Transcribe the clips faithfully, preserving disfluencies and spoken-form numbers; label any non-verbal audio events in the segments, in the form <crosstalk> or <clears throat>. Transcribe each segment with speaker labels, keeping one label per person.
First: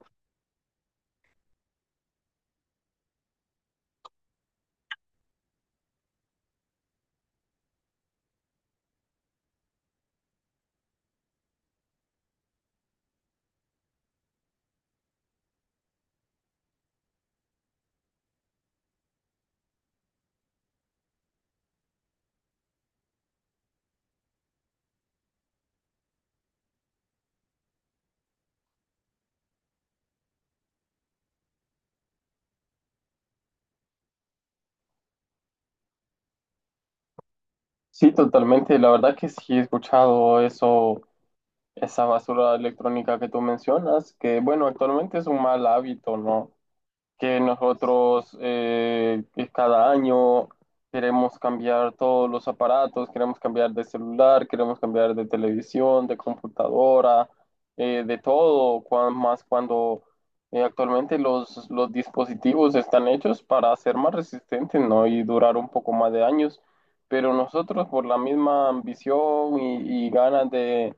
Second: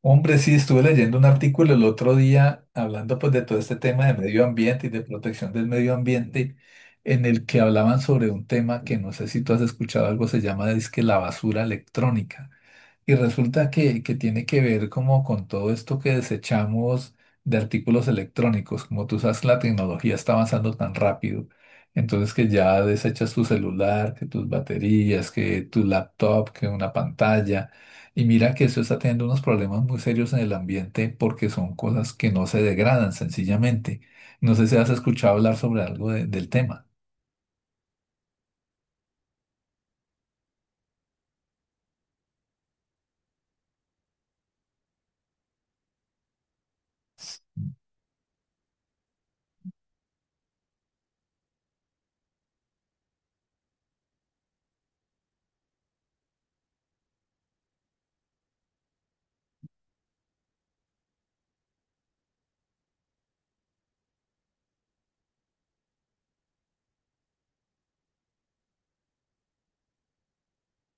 Speaker 1: Hombre, sí, estuve leyendo un artículo el otro día hablando pues de todo este tema de medio ambiente y de protección del medio ambiente, en el que hablaban sobre un tema que no sé si tú has escuchado algo, se llama que la basura electrónica. Y resulta que, que tiene que ver como con todo esto que desechamos de artículos electrónicos. Como tú sabes, la tecnología está avanzando tan rápido. Entonces que ya desechas tu celular, que tus baterías, que tu laptop, que una pantalla. Y mira que eso está teniendo unos problemas muy serios en el ambiente porque son cosas que no se degradan sencillamente. No sé si has escuchado hablar sobre algo de- del tema.
Speaker 2: Sí, totalmente. La verdad que sí he escuchado eso, esa basura electrónica que tú mencionas, que bueno, actualmente es un mal hábito, ¿no? Que nosotros eh, que cada año queremos cambiar todos los aparatos, queremos cambiar de celular, queremos cambiar de televisión, de computadora, eh, de todo, cuan- más cuando eh, actualmente los, los dispositivos están hechos para ser más resistentes, ¿no? Y durar un poco más de años, pero nosotros por la misma ambición y, y ganas de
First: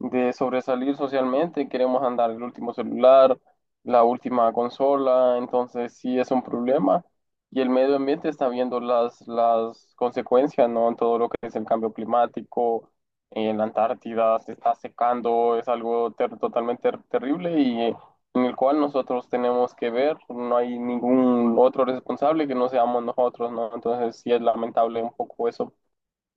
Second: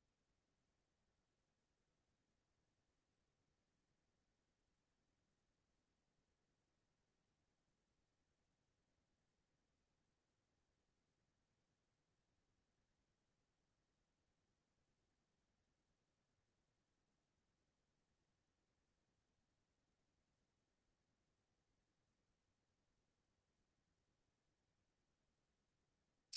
Speaker 2: de sobresalir socialmente, queremos andar el último celular, la última consola, entonces sí es un problema. Y el medio ambiente está viendo las, las consecuencias, ¿no? En todo lo que es el cambio climático, en la Antártida se está secando, es algo ter- totalmente ter- terrible y, eh, en el cual nosotros tenemos que ver, no hay ningún otro responsable que no seamos nosotros, ¿no? Entonces sí es lamentable un poco eso.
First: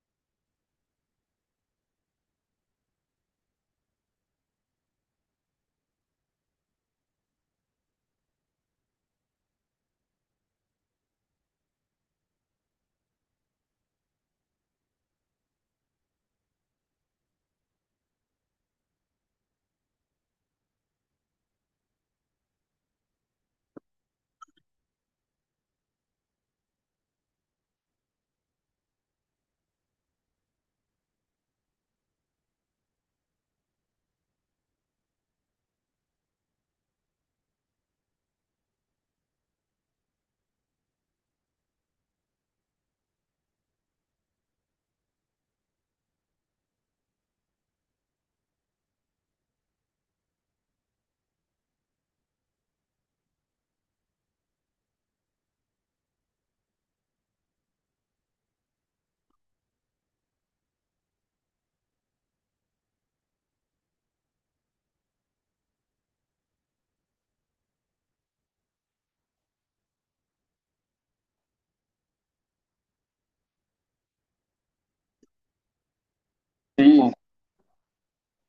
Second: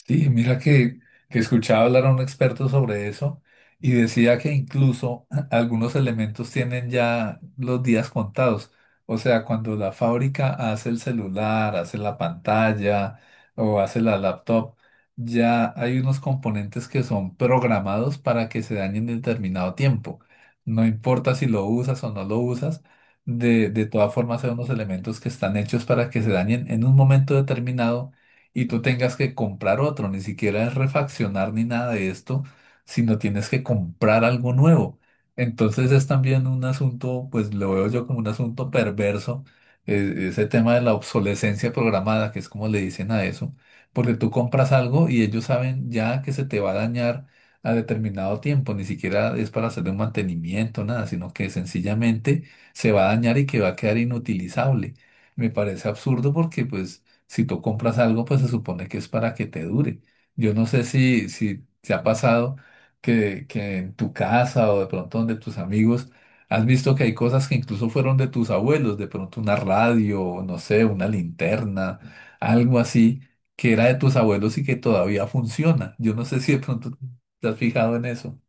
Speaker 1: Sí, mira que, que escuchaba hablar a un experto sobre eso y decía que incluso <clears throat> algunos elementos tienen ya los días contados. O sea, cuando la fábrica hace el celular, hace la pantalla o hace la laptop, ya hay unos componentes que son programados para que se dañen en determinado tiempo. No importa si lo usas o no lo usas, de, de todas formas hay unos elementos que están hechos para que se dañen en un momento determinado y tú tengas que comprar otro, ni siquiera es refaccionar ni nada de esto, sino tienes que comprar algo nuevo. Entonces es también un asunto, pues lo veo yo como un asunto perverso, e- ese tema de la obsolescencia programada, que es como le dicen a eso, porque tú compras algo y ellos saben ya que se te va a dañar a determinado tiempo, ni siquiera es para hacerle un mantenimiento, nada, sino que sencillamente se va a dañar y que va a quedar inutilizable. Me parece absurdo porque pues si tú compras algo, pues se supone que es para que te dure. Yo no sé si, si te ha pasado que, que en tu casa o de pronto donde tus amigos has visto que hay cosas que incluso fueron de tus abuelos, de pronto una radio, no sé, una linterna, algo así que era de tus abuelos y que todavía funciona. Yo no sé si de pronto
Speaker 2: Sí,
Speaker 1: te has fijado en eso.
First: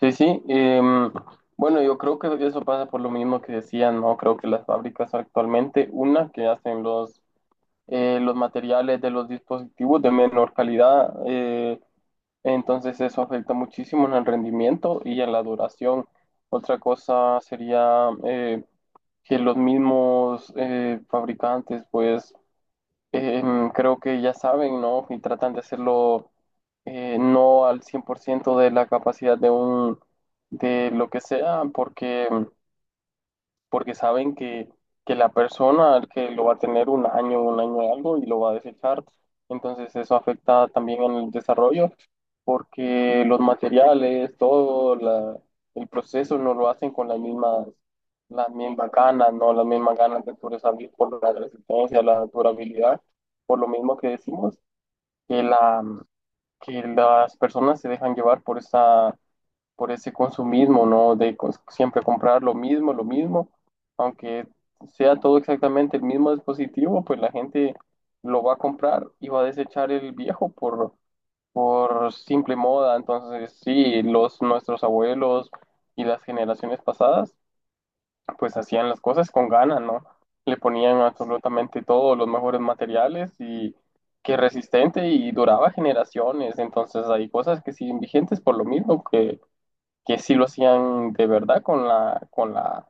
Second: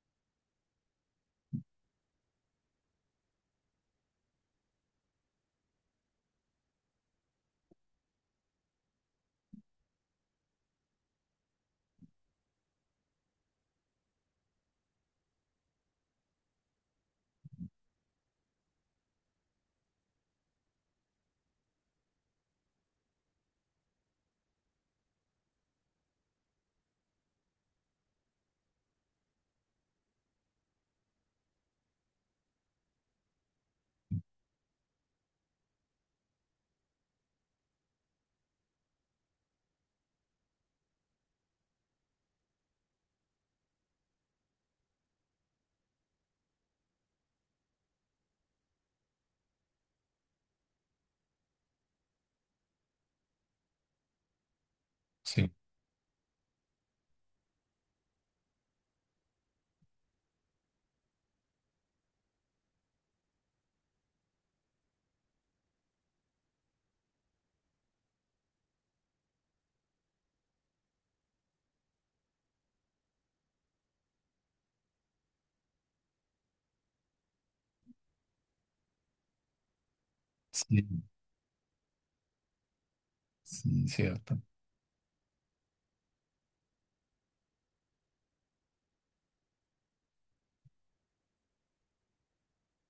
Speaker 2: sí, sí. em, bueno, yo creo que eso pasa por lo mismo que decían, ¿no? Creo que las fábricas actualmente, una que hacen los, eh, los materiales de los dispositivos de menor calidad, eh, entonces eso afecta muchísimo en el rendimiento y en la duración. Otra cosa sería eh, que los mismos eh, fabricantes, pues, em, creo que ya saben, ¿no? Y tratan de hacerlo eh, no al cien por ciento de la capacidad de un, de lo que sea, porque em, porque saben que, que la persona que lo va a tener un año, un año y algo y lo va a desechar. Entonces eso afecta también en el desarrollo porque los materiales, todo la- el proceso no lo hacen con las mismas, las mismas ganas, no las mismas ganas de sobresalir por la resistencia, la durabilidad, por lo mismo que decimos, que,
Speaker 1: Sí.
Speaker 2: la, que las personas se dejan llevar por esa por ese consumismo, ¿no? De cons- siempre comprar lo mismo, lo mismo, aunque sea todo exactamente el mismo dispositivo, pues la gente lo va a comprar y va a desechar el viejo por, por simple moda. Entonces, sí, los, nuestros abuelos y las generaciones pasadas, pues hacían las cosas con ganas, ¿no? Le ponían
Speaker 1: Sí,
Speaker 2: absolutamente todos los mejores materiales y
Speaker 1: sí,
Speaker 2: que
Speaker 1: cierto.
Speaker 2: resistente y duraba generaciones. Entonces, hay cosas que siguen vigentes por lo mismo que que sí lo hacían de verdad con la, con la,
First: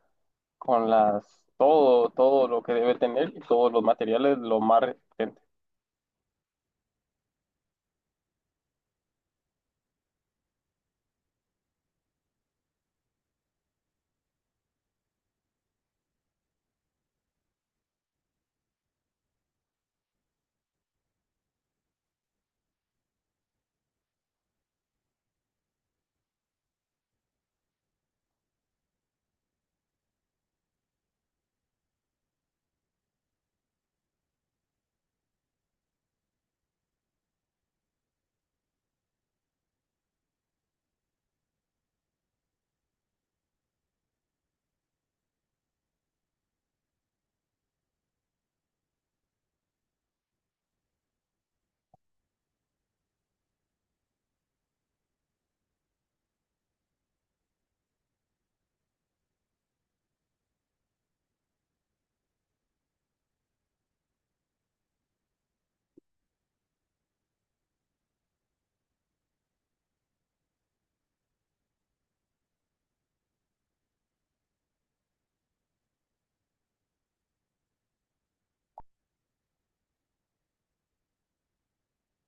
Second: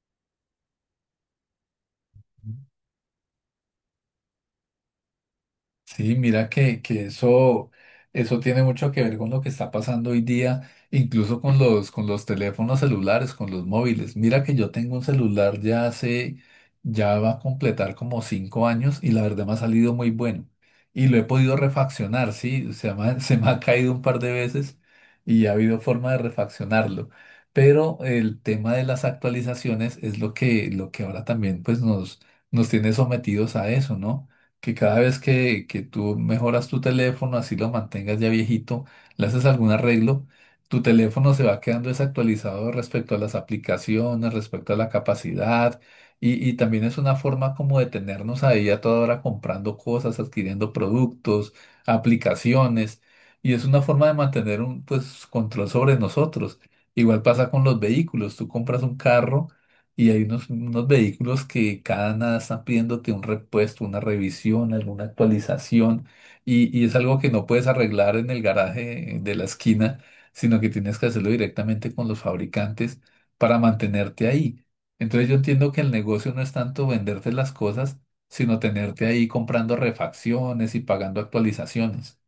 Speaker 2: con las, todo, todo lo que debe tener y todos los materiales lo más resistente.
Speaker 1: Sí, mira que, que eso, eso tiene mucho que ver con lo que está pasando hoy día, incluso con los, con los teléfonos celulares, con los móviles. Mira que yo tengo un celular ya hace, ya va a completar como cinco años y la verdad me ha salido muy bueno. Y lo he podido refaccionar, sí, se me ha, <laughs> se me ha caído un par de veces y ha habido forma de refaccionarlo. Pero el tema de las actualizaciones es lo que, lo que ahora también pues nos, nos tiene sometidos a eso, ¿no? Que cada vez que, que tú mejoras tu teléfono, así lo mantengas ya viejito, le haces algún arreglo, tu teléfono se va quedando desactualizado respecto a las aplicaciones, respecto a la capacidad, y, y también es una forma como de tenernos ahí a toda hora comprando cosas, adquiriendo productos, aplicaciones, y es una forma de mantener un pues, control sobre nosotros. Igual pasa con los vehículos, tú compras un carro. Y hay unos, unos vehículos que cada nada están pidiéndote un repuesto, una revisión, alguna actualización. Y, y es algo que no puedes arreglar en el garaje de la esquina, sino que tienes que hacerlo directamente con los fabricantes para mantenerte ahí. Entonces yo entiendo que el negocio no es tanto venderte las cosas, sino tenerte ahí comprando refacciones y pagando actualizaciones.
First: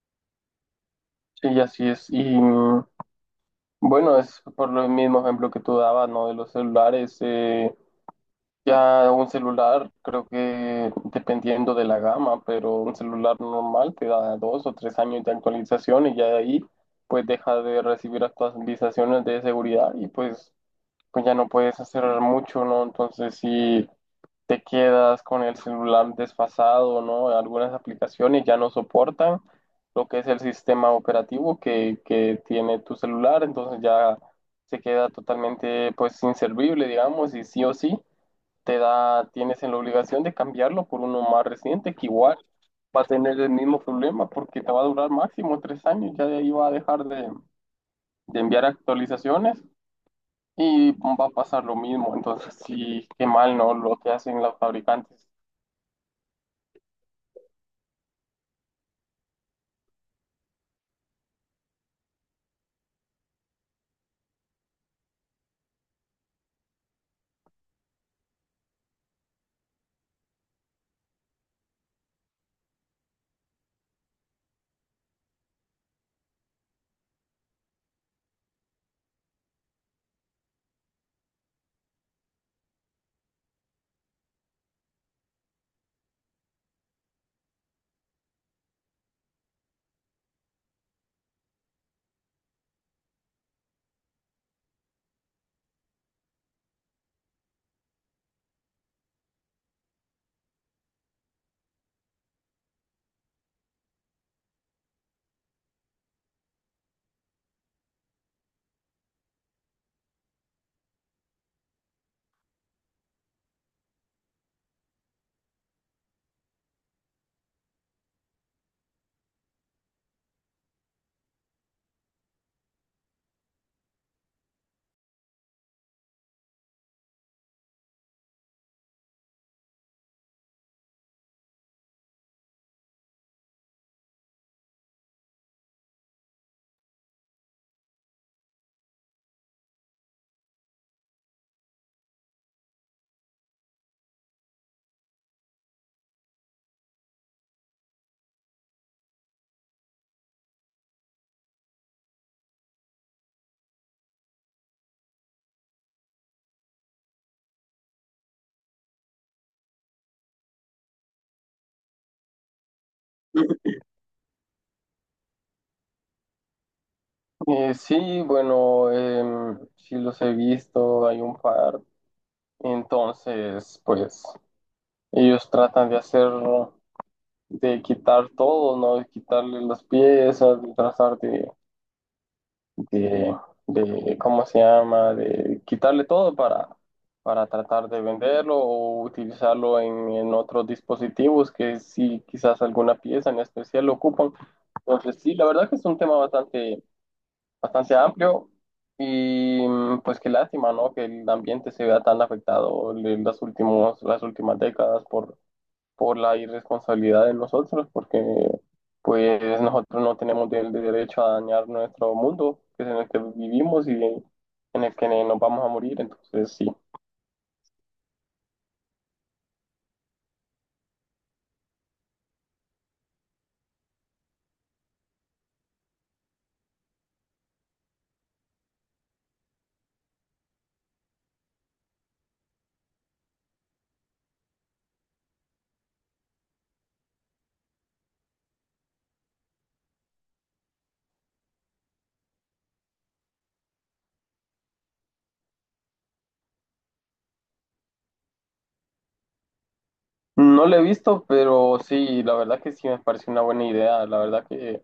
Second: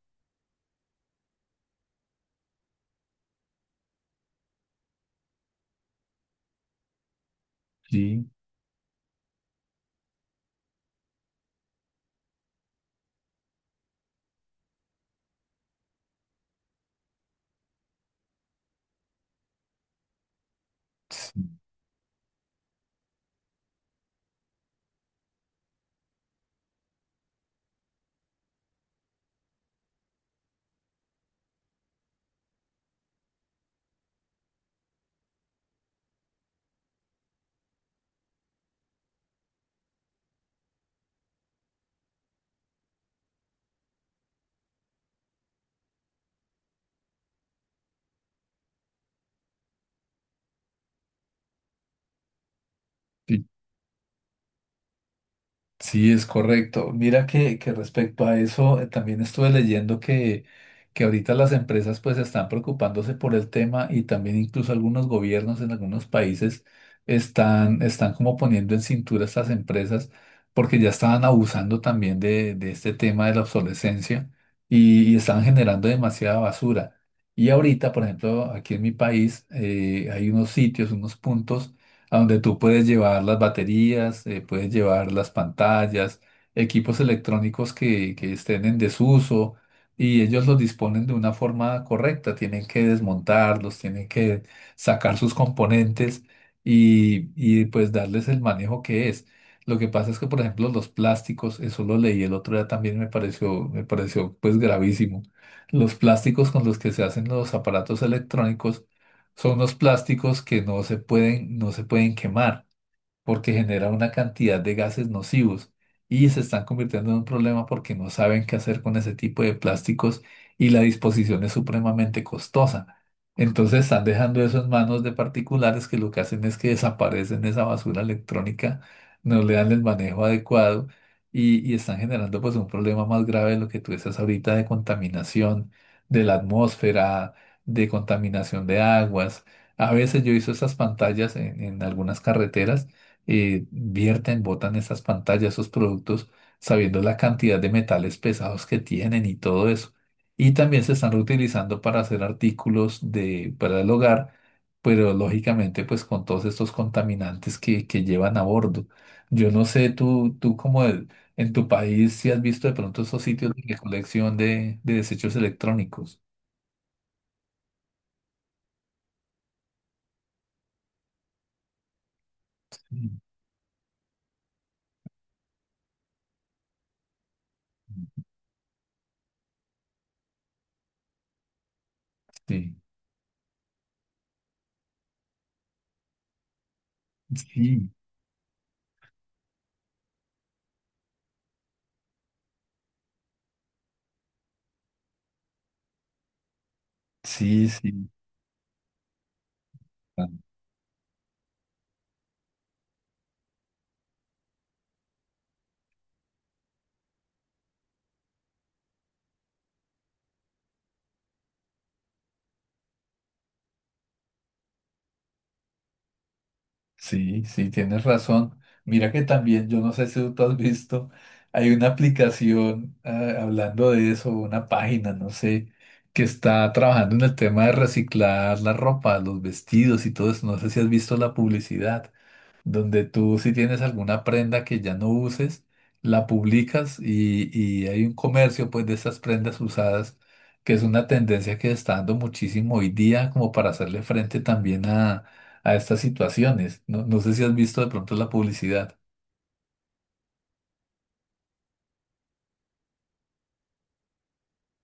Speaker 2: Y así es. Y, mm, bueno, es por lo mismo ejemplo que tú dabas, ¿no? De los celulares. Eh,
Speaker 1: Sí.
Speaker 2: ya un celular, creo que dependiendo de la gama, pero un celular normal te da dos o tres años de actualización y ya de ahí pues deja de recibir actualizaciones de seguridad y pues, pues ya no puedes hacer mucho, ¿no? Entonces sí. Te quedas con el celular desfasado, ¿no? Algunas aplicaciones ya no soportan lo que es el sistema operativo que, que tiene tu celular, entonces ya se queda totalmente pues inservible, digamos, y sí o sí te da, tienes la obligación de cambiarlo por uno más reciente que igual va a tener el mismo problema porque te va a durar máximo tres años, ya de ahí va a dejar de, de enviar actualizaciones y va a pasar lo mismo. Entonces, sí, qué
Speaker 1: Sí.
Speaker 2: mal, ¿no? Lo que hacen los fabricantes.
Speaker 1: Sí, es correcto. Mira que, que respecto a eso, eh, también estuve leyendo que, que ahorita las empresas pues están preocupándose por el tema y también incluso algunos gobiernos en algunos países están, están como poniendo en cintura a estas empresas porque ya estaban abusando también de, de este tema de la obsolescencia y, y estaban generando demasiada basura. Y ahorita, por ejemplo, aquí en mi país eh, hay unos sitios, unos puntos a donde tú puedes llevar las baterías, eh, puedes llevar las pantallas, equipos electrónicos que, que estén en desuso y ellos los disponen de una forma correcta. Tienen que desmontarlos, tienen que sacar sus componentes y, y pues darles el manejo que es. Lo que pasa es que, por ejemplo, los plásticos, eso lo leí el otro día también me pareció, me pareció pues gravísimo. Los plásticos con los que se hacen los aparatos electrónicos son unos plásticos que no se pueden, no se pueden quemar porque genera una cantidad de gases nocivos y se están convirtiendo en un problema porque no saben qué hacer con ese tipo de plásticos y la disposición es supremamente costosa. Entonces están dejando eso en manos de particulares que lo que hacen es que desaparecen esa basura electrónica, no le dan el manejo adecuado y, y están generando pues un problema más grave de lo que tú estás ahorita de contaminación de la atmósfera, de contaminación de aguas. A veces yo hizo estas pantallas en en algunas carreteras eh, vierten, botan esas pantallas, esos productos, sabiendo la cantidad de metales pesados que tienen y todo eso. Y también se están reutilizando para hacer artículos de, para el hogar, pero lógicamente pues con todos estos contaminantes que, que llevan a bordo. Yo no sé, tú, tú como el- en tu país, si has visto de pronto esos sitios de recolección de, de desechos electrónicos.
Speaker 2: Eh, sí, bueno, em, sí los he visto, hay un par.
Speaker 1: Mm.
Speaker 2: Entonces, pues ellos tratan de hacer, de quitar todo, ¿no? De quitarle las piezas, de tratar de,
Speaker 1: Sí,
Speaker 2: de, de, ¿cómo se llama? De quitarle todo para, para tratar
Speaker 1: sí,
Speaker 2: de venderlo o utilizarlo en, en otros dispositivos que sí, quizás alguna pieza en especial lo ocupan. Entonces, sí, la verdad que es un tema bastante
Speaker 1: sí,
Speaker 2: bastante amplio y, mm, pues qué
Speaker 1: sí.
Speaker 2: lástima, ¿no? Que el ambiente se vea tan afectado en las últimos, las últimas décadas por, por la irresponsabilidad de nosotros, porque pues nosotros no tenemos el derecho a dañar nuestro mundo, que es en el que vivimos y en el que nos vamos a morir, entonces sí.
Speaker 1: Sí, sí, tienes razón. Mira que también, yo no sé si tú has visto, hay una aplicación, ah, hablando de eso, una página, no sé, que está trabajando en el tema de reciclar la ropa, los vestidos y todo eso. No sé si has visto la publicidad donde tú si tienes alguna prenda que ya no uses, la publicas y, y hay un comercio pues de esas prendas usadas, que es una tendencia que está dando muchísimo hoy día como para hacerle frente también a, a estas situaciones. No, no sé si has visto de pronto la publicidad.
Speaker 2: No lo he visto, pero sí, la verdad que sí me parece una buena idea. La verdad que,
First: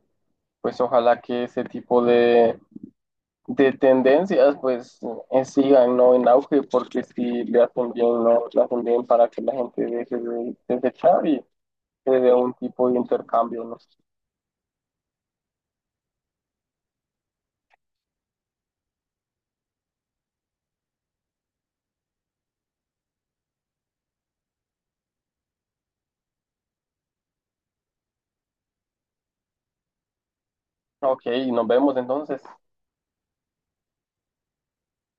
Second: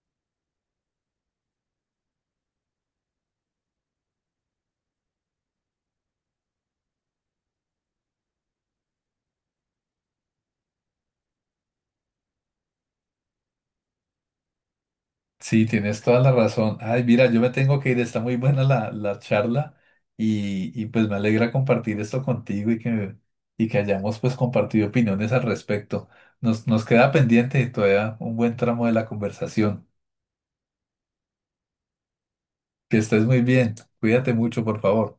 Speaker 2: pues ojalá que ese tipo de, de tendencias, pues eh, sigan, ¿no? En auge, porque si le hacen bien, ¿no? Le hacen bien para que la gente deje de desechar y se dé un tipo de intercambio, ¿no?
Speaker 1: Sí, tienes toda la razón. Ay, mira, yo me tengo que ir, está muy buena la, la charla y, y pues me alegra compartir esto contigo y que, y que hayamos pues compartido opiniones al respecto. Nos, nos queda pendiente todavía un buen tramo de la conversación.
Speaker 2: Ok, nos vemos entonces.
Speaker 1: Que estés muy bien. Cuídate mucho, por favor.